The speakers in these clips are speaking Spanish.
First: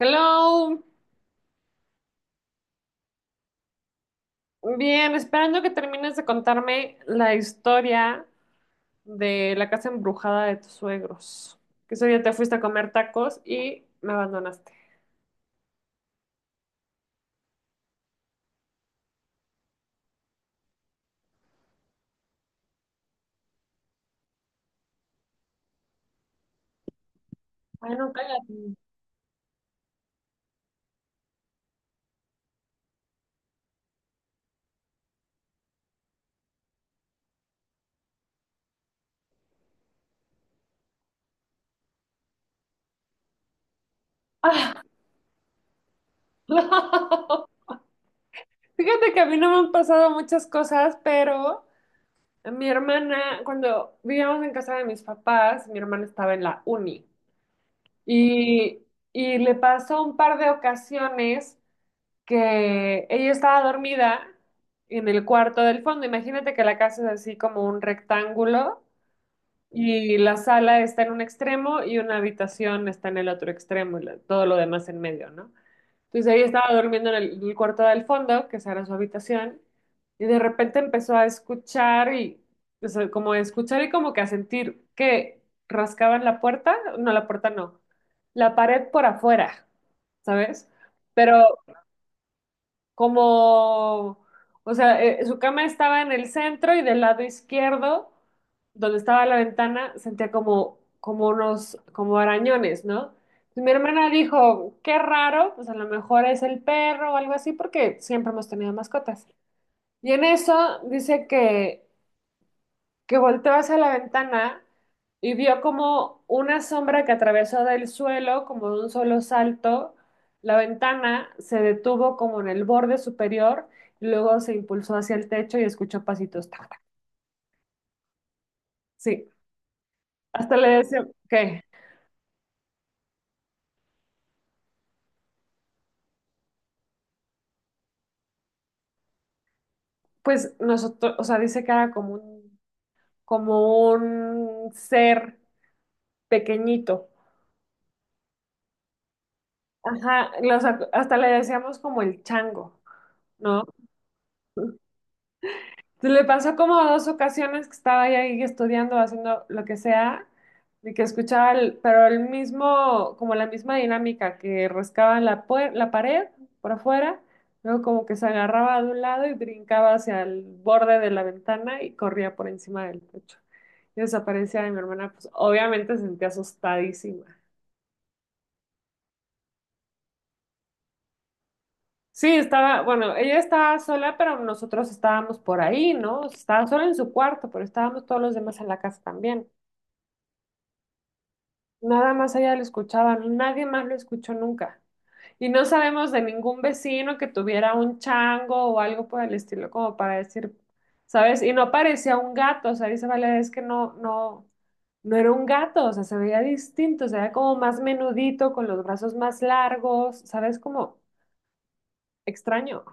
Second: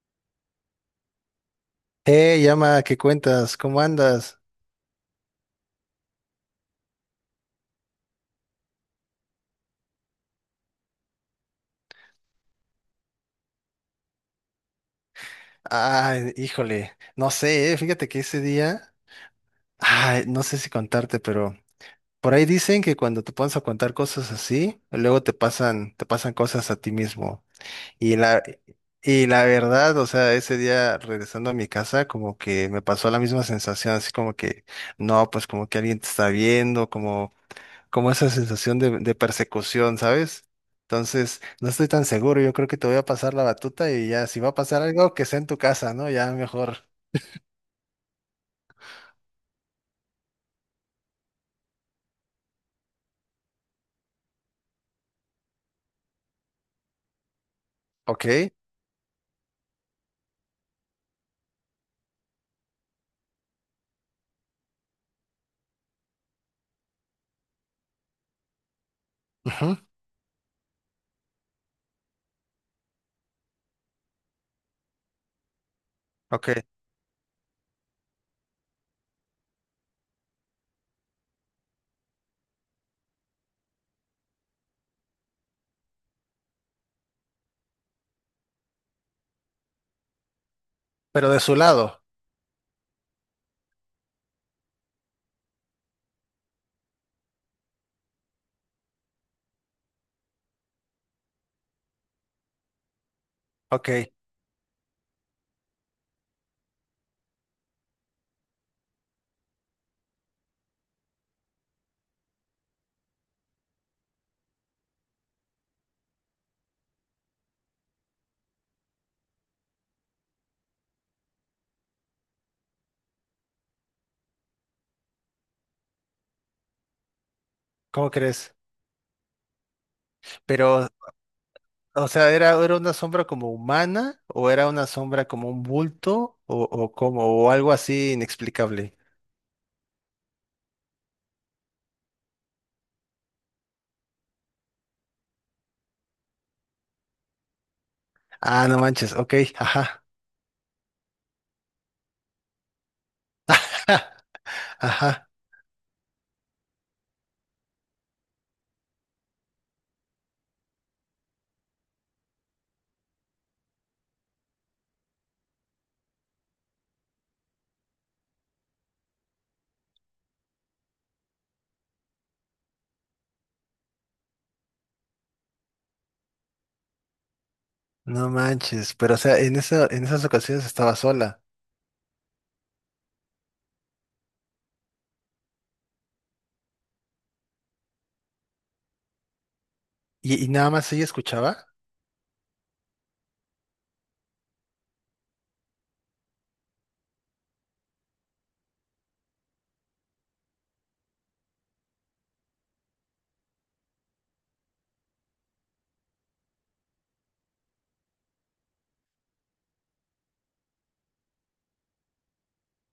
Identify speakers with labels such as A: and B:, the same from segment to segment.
A: Hello,
B: Hey, llama, ¿qué cuentas? ¿Cómo andas?
A: bien, esperando que termines de contarme la historia de la casa embrujada de tus suegros. Que ese día te fuiste a comer tacos y me abandonaste.
B: Ay, híjole, no sé, fíjate que ese día, ay, no sé si contarte, pero por ahí dicen que cuando te pones a contar cosas así, luego te pasan cosas a ti mismo.
A: Ay, no,
B: Y la,
A: cállate.
B: y la verdad, o sea, ese día regresando a mi casa, como que me pasó la misma sensación, así como que, no, pues como que alguien te está viendo, como esa sensación de persecución, ¿sabes? Entonces, no estoy tan seguro, yo creo que te voy a pasar la batuta y ya, si va a
A: Ah,
B: pasar algo, que sea en tu casa, ¿no? Ya mejor.
A: no. Fíjate que a mí no me han pasado muchas cosas, pero mi hermana, cuando vivíamos en casa de mis papás, mi hermana estaba en la uni
B: Ok,
A: y, y le pasó un par de ocasiones que ella estaba dormida en el cuarto del fondo. Imagínate que la casa es así como un rectángulo
B: ujú,
A: y la sala está en un extremo y una habitación está en el otro extremo y la- todo lo demás en medio, ¿no? Entonces ella
B: ok,
A: estaba durmiendo en el cuarto del fondo, que esa era su habitación, y de repente empezó a escuchar y, o sea, como a escuchar y como que a sentir que rascaban la puerta, no, la puerta no, la pared por afuera, ¿sabes?
B: pero de
A: Pero
B: su lado,
A: como, o sea, su cama estaba en el centro y del lado izquierdo, donde estaba la ventana, sentía como, como unos, como arañones, ¿no? Y mi
B: ok,
A: hermana dijo, qué raro, pues a lo mejor es el perro o algo así, porque siempre hemos tenido mascotas. Y en eso dice que volteó hacia la ventana y vio como una sombra que atravesó del suelo, como de un solo salto. La ventana se detuvo como en el borde superior, y luego se impulsó hacia el techo y escuchó pasitos. Tac, tac.
B: ¿cómo crees?
A: Sí, hasta le
B: Pero,
A: decía, ¿qué?
B: o sea, ¿era una sombra como humana o era una sombra como un bulto o como, o algo así inexplicable?
A: Pues nosotros, o sea, dice que era como un ser pequeñito.
B: Ah, no manches, ok, ajá,
A: Ajá, hasta le decíamos como el chango, ¿no?
B: ajá,
A: Le pasó como dos ocasiones que estaba ya ahí estudiando, haciendo lo que sea, y que escuchaba, pero el mismo, como la misma dinámica, que rascaba la pared por afuera, luego como que se agarraba de un lado y brincaba hacia el borde de la ventana y corría por encima del techo. Y desaparecía y mi hermana, pues obviamente se sentía asustadísima.
B: no manches, pero o sea, en esas ocasiones estaba sola.
A: Sí, estaba, bueno, ella estaba sola, pero nosotros estábamos por ahí, ¿no? Estaba sola en su cuarto, pero estábamos todos los demás en la casa también.
B: ¿Y nada más ella escuchaba?
A: Nada más ella lo escuchaba, nadie más lo escuchó nunca. Y no sabemos de ningún vecino que tuviera un chango o algo por el estilo, como para decir, ¿sabes? Y no parecía un gato, o sea, dice Valeria, es que no, no, no era un gato, o sea, se veía distinto, se veía como más menudito, con los brazos más largos, ¿sabes? Como extraño.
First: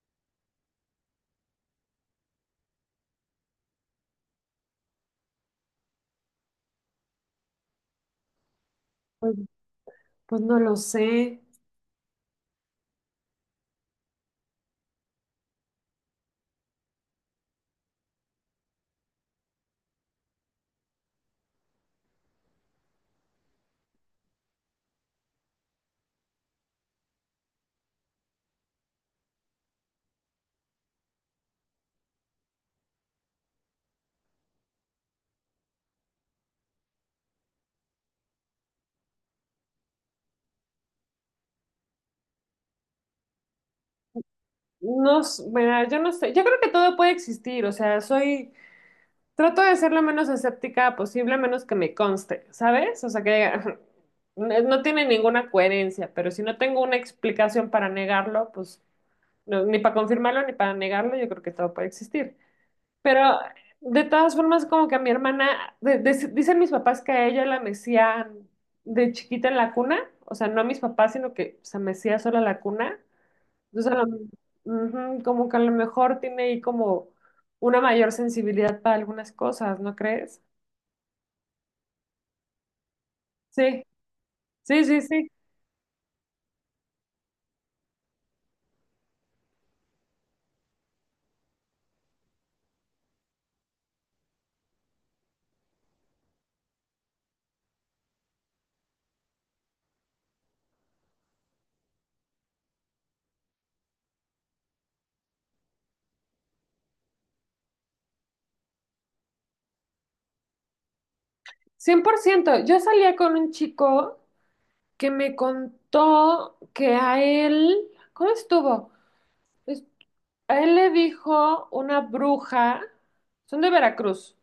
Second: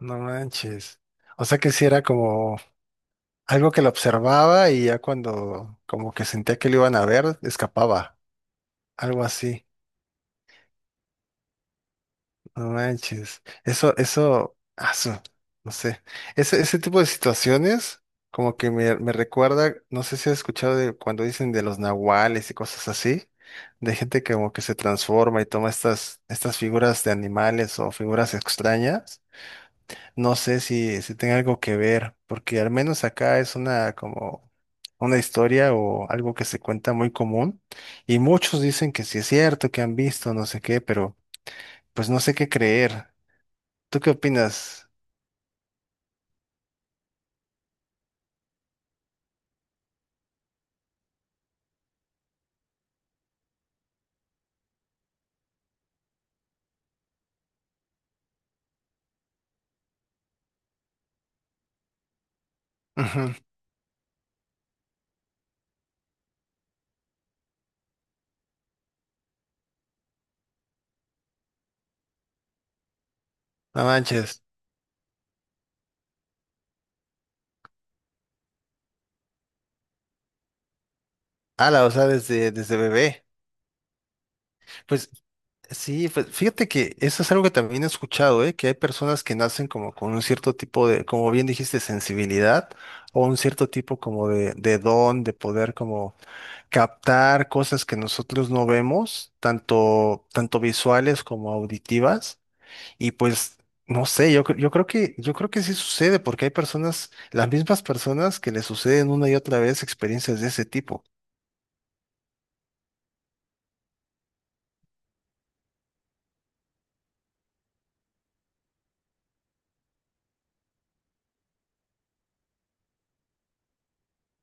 B: No manches. O sea que sí era como algo que lo observaba y ya cuando como que sentía que lo iban a ver, escapaba. Algo
A: Pues,
B: así.
A: pues no lo sé.
B: No manches. No sé. Ese tipo de situaciones como que me recuerda, no sé si has escuchado de cuando dicen de los nahuales y cosas así, de gente que como que se transforma y toma estas figuras de animales o figuras extrañas. No sé si tenga algo que ver, porque al menos acá es una como una historia o algo que se cuenta muy común y muchos dicen que sí es cierto, que han visto, no sé qué, pero pues no sé qué creer. ¿Tú qué opinas?
A: No, mira, yo no sé. Yo creo que todo puede existir, o sea, soy trato de ser lo menos escéptica posible, a menos que me conste, ¿sabes? O sea que diga, no no tiene ninguna coherencia, pero si no tengo una explicación para negarlo, pues ni para confirmarlo ni para negarlo, yo creo que todo puede existir.
B: Ujú,
A: Pero de todas formas, como que a mi hermana, dicen mis papás que a ella la mecían de chiquita en la cuna, o sea, no a mis papás, sino que se mecía sola la cuna.
B: no
A: Entonces,
B: manches.
A: ujú, como que a lo mejor tiene ahí como una mayor sensibilidad para algunas cosas, ¿no crees?
B: Ala, o sea, desde bebé.
A: Sí, sí, sí,
B: Pues
A: sí.
B: sí, pues fíjate que eso es algo que también he escuchado, ¿eh? Que hay personas que nacen como con un cierto tipo de, como bien dijiste, sensibilidad o un cierto tipo como de don, de poder como captar cosas que nosotros no vemos, tanto visuales como auditivas. Y pues, no sé, yo creo que sí sucede, porque hay personas, las mismas personas que le suceden una y otra vez experiencias de ese tipo.
A: 100%. Yo salía con un chico que me contó que a él, ¿cómo estuvo? Es- A él le dijo una bruja, son de Veracruz,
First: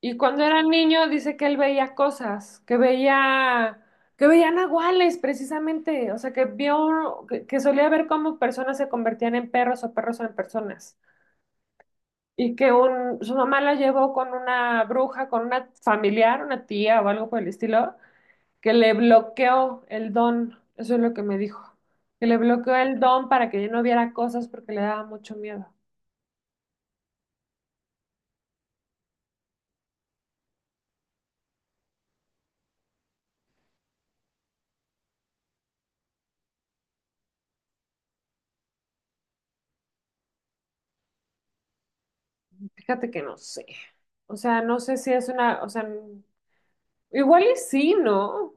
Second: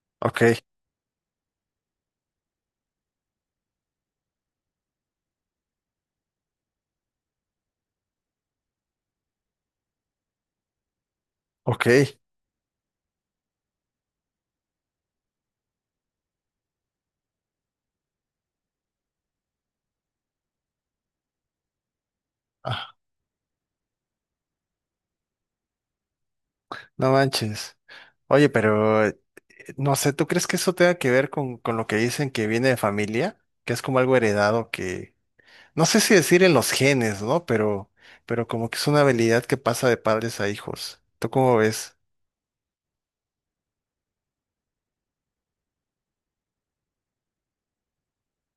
A: y
B: Ok,
A: cuando era niño dice que él veía cosas, que veía nahuales precisamente, o sea, que vio, que solía ver cómo personas se convertían en perros o perros en personas.
B: ok.
A: Y que un, su mamá la llevó con una bruja, con una familiar, una tía o algo por el estilo, que le bloqueó el don, eso es lo que me dijo, que le bloqueó
B: Ah,
A: el don para que ella no viera cosas porque le daba mucho miedo.
B: no manches. Oye, pero no sé, ¿tú crees que eso tenga que ver con lo que dicen que viene de familia? Que es como algo heredado. No sé si decir en los genes, ¿no? Pero como que es una habilidad que pasa de padres a hijos. ¿Tú cómo ves?
A: Fíjate que no sé, o sea, no sé si es una, o sea, igual y sí, ¿no?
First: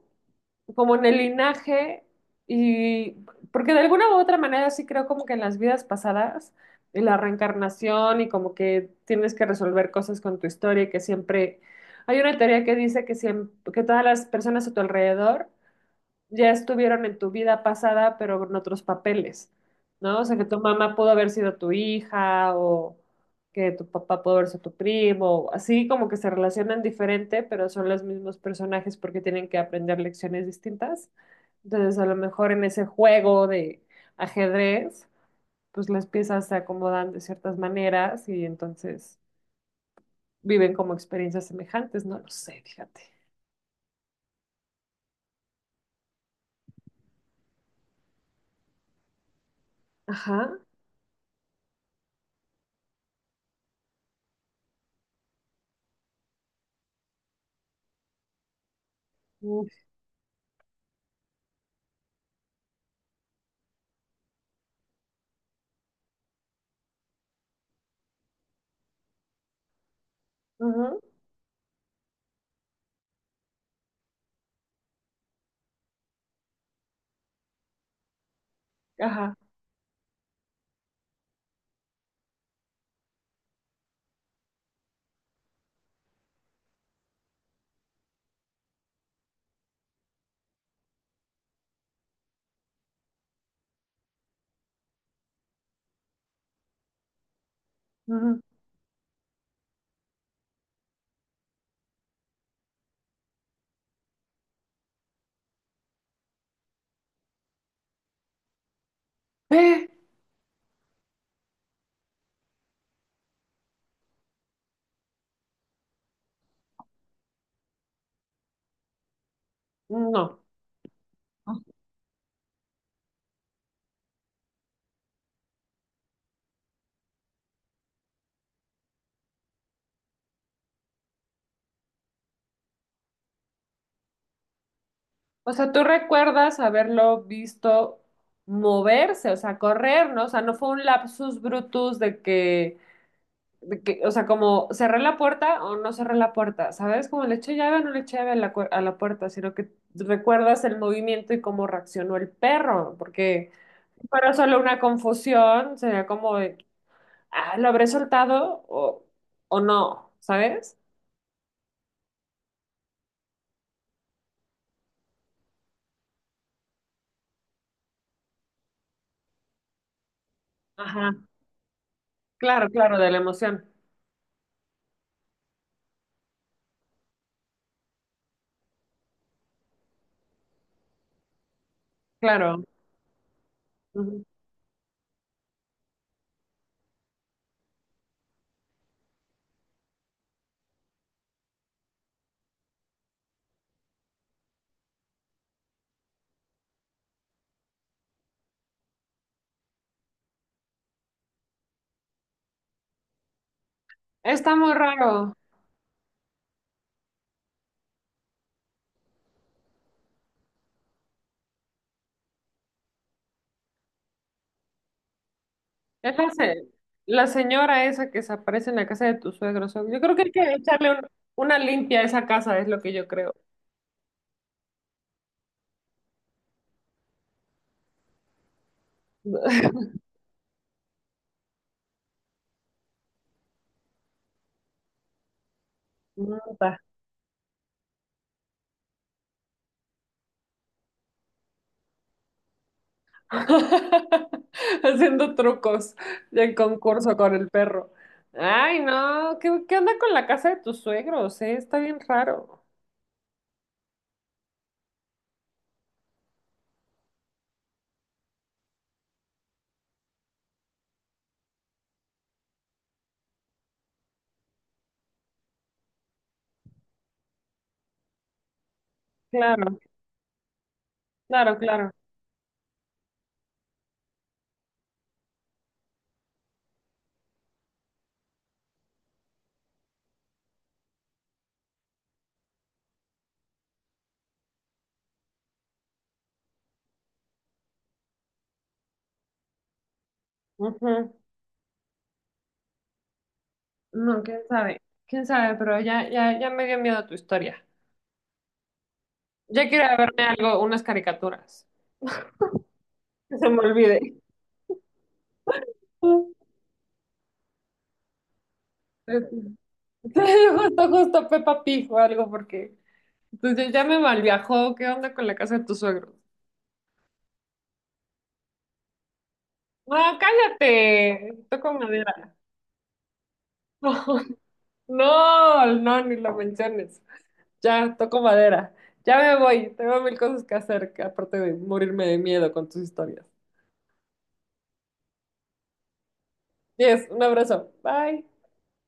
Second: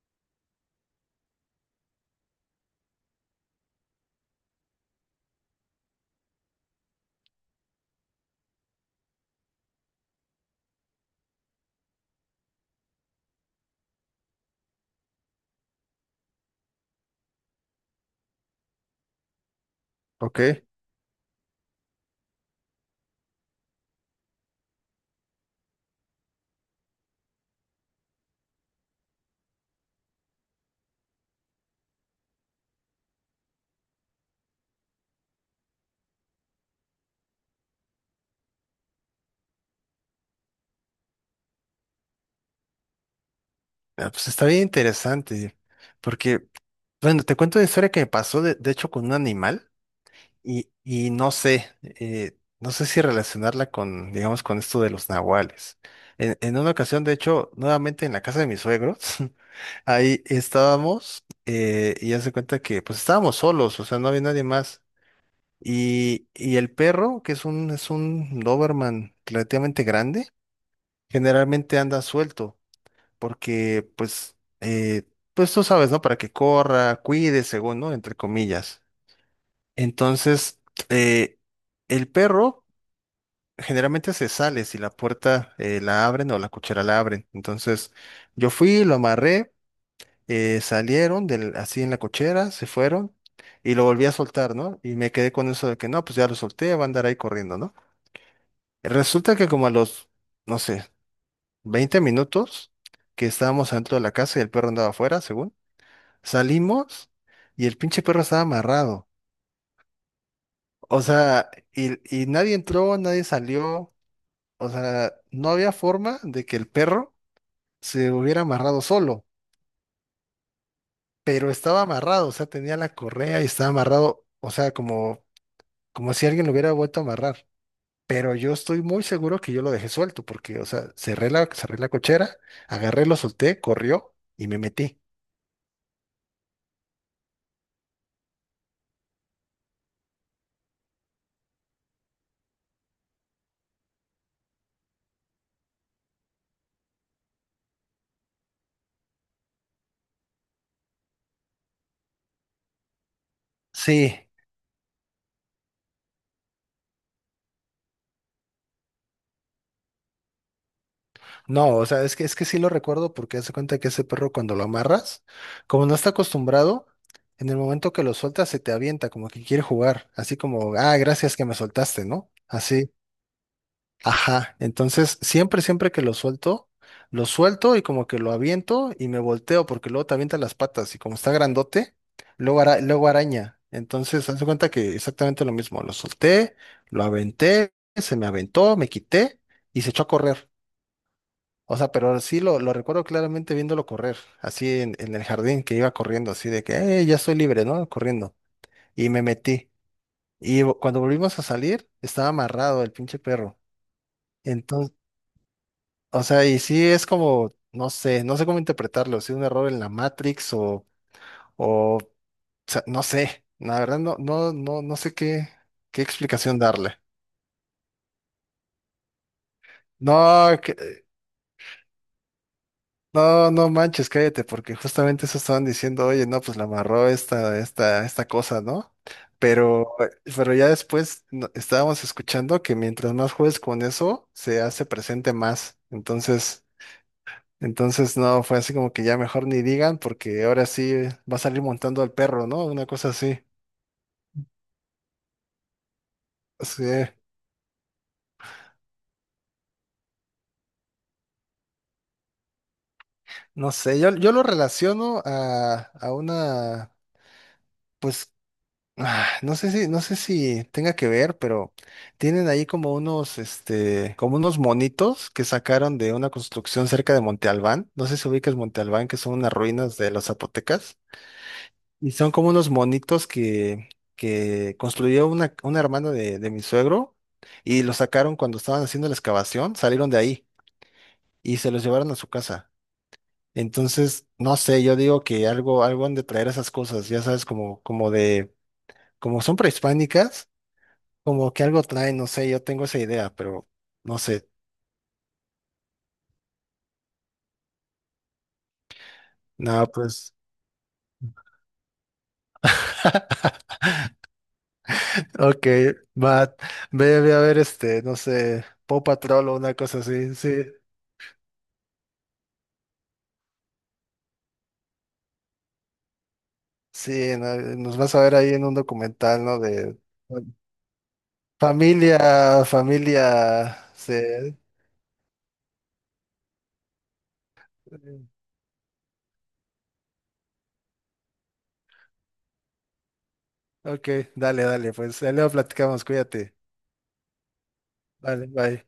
A: Como en el linaje y porque de alguna u otra manera sí creo como que en las vidas pasadas y la reencarnación y como que tienes que resolver cosas con tu historia y que siempre hay una teoría que dice que siempre, que todas las personas a tu alrededor ya estuvieron en tu vida pasada, pero con otros papeles, ¿no? O sea,
B: Ok.
A: que tu mamá pudo haber sido tu hija o que tu papá pudo haber sido tu primo, así como que se relacionan diferente, pero son los mismos personajes porque tienen que aprender lecciones distintas. Entonces, a lo mejor en ese juego de ajedrez, pues las piezas se acomodan de ciertas maneras y entonces viven como experiencias semejantes, no lo sé, fíjate.
B: Ah, pues está bien interesante. Porque, bueno, te cuento una historia que me pasó, de hecho, con un animal.
A: Ajá.
B: Y no sé, no sé si relacionarla con, digamos, con esto de los nahuales. En una ocasión, de hecho, nuevamente en la casa de mis suegros,
A: Uf.
B: ahí estábamos, y ya se cuenta que pues estábamos solos, o sea, no había nadie más. Y el perro, que es un Doberman relativamente grande,
A: Ujú.
B: generalmente anda suelto, porque pues, pues tú sabes, ¿no? Para que corra, cuide, según, ¿no? Entre comillas.
A: Ajá.
B: Entonces, eh, el perro generalmente se sale si la puerta la abren o la cochera la abren. Entonces, yo fui, lo amarré, salieron del, así en la cochera, se fueron y lo volví a soltar, ¿no? Y me quedé con eso de que no, pues ya lo solté, va a andar ahí corriendo, ¿no?
A: Ujú.
B: Resulta que como a los, no sé, 20 minutos que estábamos adentro de la casa y el perro andaba afuera, según, salimos y el pinche perro estaba amarrado.
A: ¡Eh!
B: O sea, y nadie entró, nadie salió. O sea, no había forma de que el perro se hubiera amarrado solo,
A: No.
B: pero estaba amarrado, o sea, tenía la correa y estaba amarrado, o sea, como si alguien lo hubiera vuelto a amarrar. Pero yo estoy muy seguro que yo lo dejé suelto, porque, o sea, cerré la cochera, agarré, lo solté, corrió y me metí.
A: O sea, tú recuerdas haberlo visto moverse, o sea, correr, ¿no? O sea, no fue un lapsus brutus de que, o sea, como cerré la puerta o no cerré la puerta, ¿sabes? Como le eché llave o no le eché llave a la, a la puerta, sino que recuerdas el movimiento y cómo reaccionó el perro, porque si
B: Sí,
A: solo una confusión, sería como, de, ah, ¿lo habré soltado o no? ¿Sabes?
B: no, o sea, es que sí lo recuerdo porque hace cuenta que ese perro cuando lo amarras, como no está acostumbrado, en el momento que lo sueltas se te avienta, como que quiere jugar, así como, ah,
A: Ajá.
B: gracias que me soltaste, ¿no?
A: Claro,
B: Así.
A: claro, de la emoción.
B: Ajá, entonces siempre que lo suelto y como que lo aviento y me volteo porque luego te avienta las patas y como está grandote, luego,
A: Claro.
B: luego araña. Entonces, haz de cuenta que exactamente lo mismo, lo solté, lo aventé, se me aventó, me quité y se echó a correr. O sea, pero sí lo recuerdo claramente viéndolo correr, así en el jardín que iba corriendo, así de que, ya estoy libre, ¿no?" Corriendo. Y me metí. Y cuando volvimos a salir, estaba amarrado el pinche perro.
A: Está muy
B: Entonces,
A: raro.
B: o sea, y sí es como, no sé cómo interpretarlo, si un error en la Matrix o sea, no sé, la verdad no sé qué,
A: Es la,
B: explicación
A: se-
B: darle.
A: la señora esa que se aparece en la casa de tu suegro. Yo creo que hay que
B: No,
A: echarle una limpia a esa casa, es lo que yo creo.
B: no, no manches, cállate, porque justamente eso estaban diciendo, oye, no, pues la amarró esta cosa, ¿no? Pero, ya después estábamos escuchando que mientras más juegues con eso, se hace presente más. Entonces,
A: Nota.
B: Entonces, no, fue así como que ya mejor ni digan, porque ahora sí va a salir montando al perro, ¿no? Una cosa así.
A: Haciendo trucos del
B: Sí,
A: concurso con el perro. Ay, no, ¿qué, qué onda con la casa de tus suegros? ¿Eh? Está bien raro.
B: no sé, yo lo relaciono a una, pues, ah, no sé si tenga que ver, pero tienen ahí como unos, este, como unos monitos que sacaron de una construcción cerca de Monte Albán. No sé si ubicas Monte Albán, que son unas
A: Claro,
B: ruinas de los zapotecas.
A: claro, claro.
B: Y son como unos monitos que construyó una hermana de mi suegro y los sacaron cuando estaban haciendo la excavación, salieron de ahí y se los llevaron a su casa. Entonces, no sé, yo digo que algo han de traer esas cosas, ya sabes, como son prehispánicas,
A: Ujú.
B: como que algo traen, no sé, yo tengo esa idea, pero no
A: No,
B: sé.
A: quién sabe, pero ya, ya, ya me dio miedo tu historia. Ya quiero
B: No,
A: ir a verme
B: pues.
A: algo, unas caricaturas. Que se me olvide.
B: Ok, va, ve a ver este, no sé, Paw
A: Pues,
B: Patrol o una cosa así, sí.
A: justo, justo Peppa Pig o algo, porque entonces ya me malviajó. ¿Qué onda con la casa de tus suegros?
B: Sí, no, nos vas a ver ahí en un documental, ¿no?
A: No,
B: De bueno,
A: cállate, toco madera.
B: familia, familia, sí.
A: No, no, ni lo menciones. Ya, toco madera. Ya me voy, tengo mil cosas que hacer, que aparte de morirme de miedo con tus historias.
B: Ok, dale, dale, pues ahí luego platicamos, cuídate.
A: Yes, un abrazo. Bye.
B: Vale, bye.